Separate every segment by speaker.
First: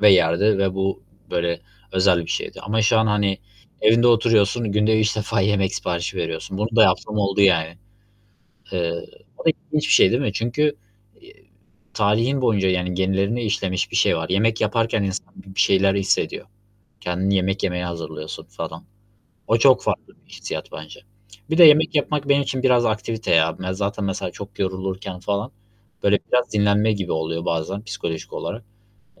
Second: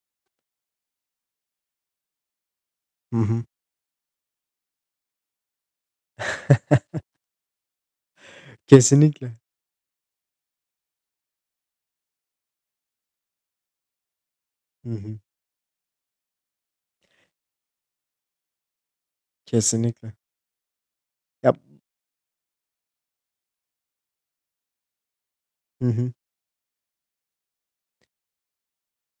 Speaker 1: ve yerdi. Ve bu böyle özel bir şeydi ama şu an,
Speaker 2: Hı
Speaker 1: hani,
Speaker 2: hı.
Speaker 1: evinde oturuyorsun, günde 3 defa yemek siparişi veriyorsun. Bunu da yaptığım oldu, yani. Eee,
Speaker 2: Kesinlikle.
Speaker 1: o da ilginç bir şey, değil mi? Çünkü, iii, tarihin boyunca, yani, genlerine işlemiş bir şey var. Yemek
Speaker 2: Hı
Speaker 1: yaparken
Speaker 2: hı.
Speaker 1: insan bi bir şeyler hissediyor. Kendini yemek yemeye hazırlıyorsun, falan. O çok
Speaker 2: Kesinlikle.
Speaker 1: farklı bir hissiyat, bence.
Speaker 2: Ya...
Speaker 1: Bir de, yemek yapmak benim için biraz aktivite ya. Ben zaten, mesela, çok yorulurken, falan,
Speaker 2: Hı hı.
Speaker 1: böyle biraz dinlenme gibi oluyor, bazen psikolojik olarak.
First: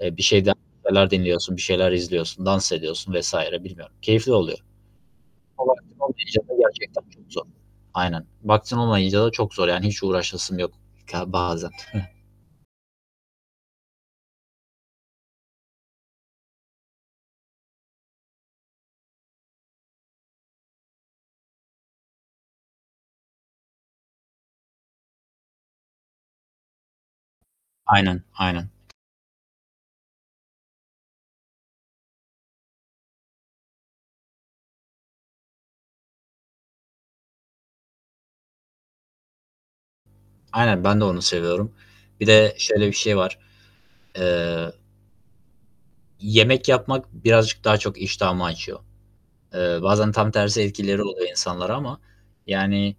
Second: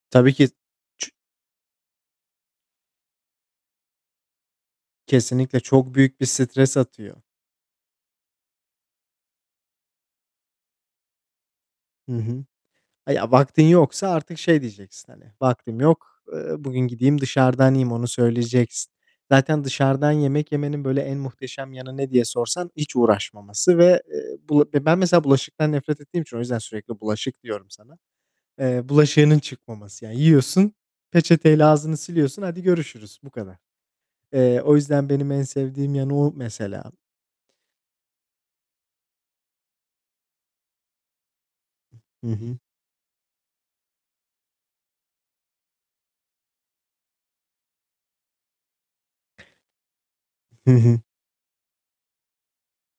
Speaker 1: Eee, bir
Speaker 2: Tabii ki.
Speaker 1: şeyden şeyler
Speaker 2: Ç
Speaker 1: dinliyorsun, bir şeyler izliyorsun, dans ediyorsun vs. bilmiyorum. Keyifli oluyor.
Speaker 2: Kesinlikle
Speaker 1: O
Speaker 2: çok
Speaker 1: vaktim
Speaker 2: büyük bir
Speaker 1: olmayınca da
Speaker 2: stres
Speaker 1: gerçekten
Speaker 2: atıyor.
Speaker 1: çok zor. Aynen. Vaktim olmayınca da çok zor, yani, hiç uğraşasım yok, ka bazen.
Speaker 2: Hı hı. Ya ya, vaktin yoksa artık şey diyeceksin, hani: "Vaktim yok. Eee, bugün gideyim, dışarıdan yiyeyim." Onu söyleyeceksin. Zaten dışarıdan yemek yemenin, böyle, en muhteşem yanı ne diye sorsan: hiç uğraşmaması ve, eee, bula ben mesela bulaşıktan nefret ettiğim için o yüzden sürekli bulaşık diyorum sana,
Speaker 1: Aynen aynen.
Speaker 2: eee, bulaşığının çıkmaması. Yani, yiyorsun, peçeteyle ağzını siliyorsun. Hadi görüşürüz. Bu kadar. Eee, o yüzden benim en sevdiğim yanı, o mesela.
Speaker 1: Aynen, ben de onu seviyorum. Bir
Speaker 2: Hı
Speaker 1: de
Speaker 2: hı.
Speaker 1: şöyle bir şey var: Eee yemek yapmak birazcık daha çok iştahımı açıyor. Eee, bazen tam tersi
Speaker 2: Hı hı.
Speaker 1: etkileri oluyor insanlara ama, yani,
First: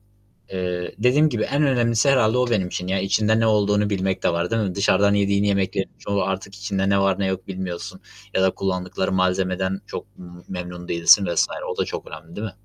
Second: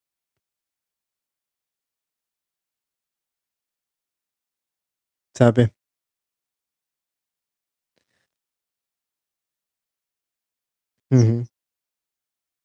Speaker 1: eee, dediğim gibi en önemlisi herhâlde o benim için. Yani, içinde ne olduğunu bilmek de var, değil mi? Dışarıdan yediğin
Speaker 2: Tabii.
Speaker 1: yemeklerin çoğu artık içinde ne var ne yok bilmiyorsun ya da kullandıkları malzemeden çok me memnun
Speaker 2: Hı
Speaker 1: değilsin
Speaker 2: hı.
Speaker 1: vs. O da çok önemli, değil mi?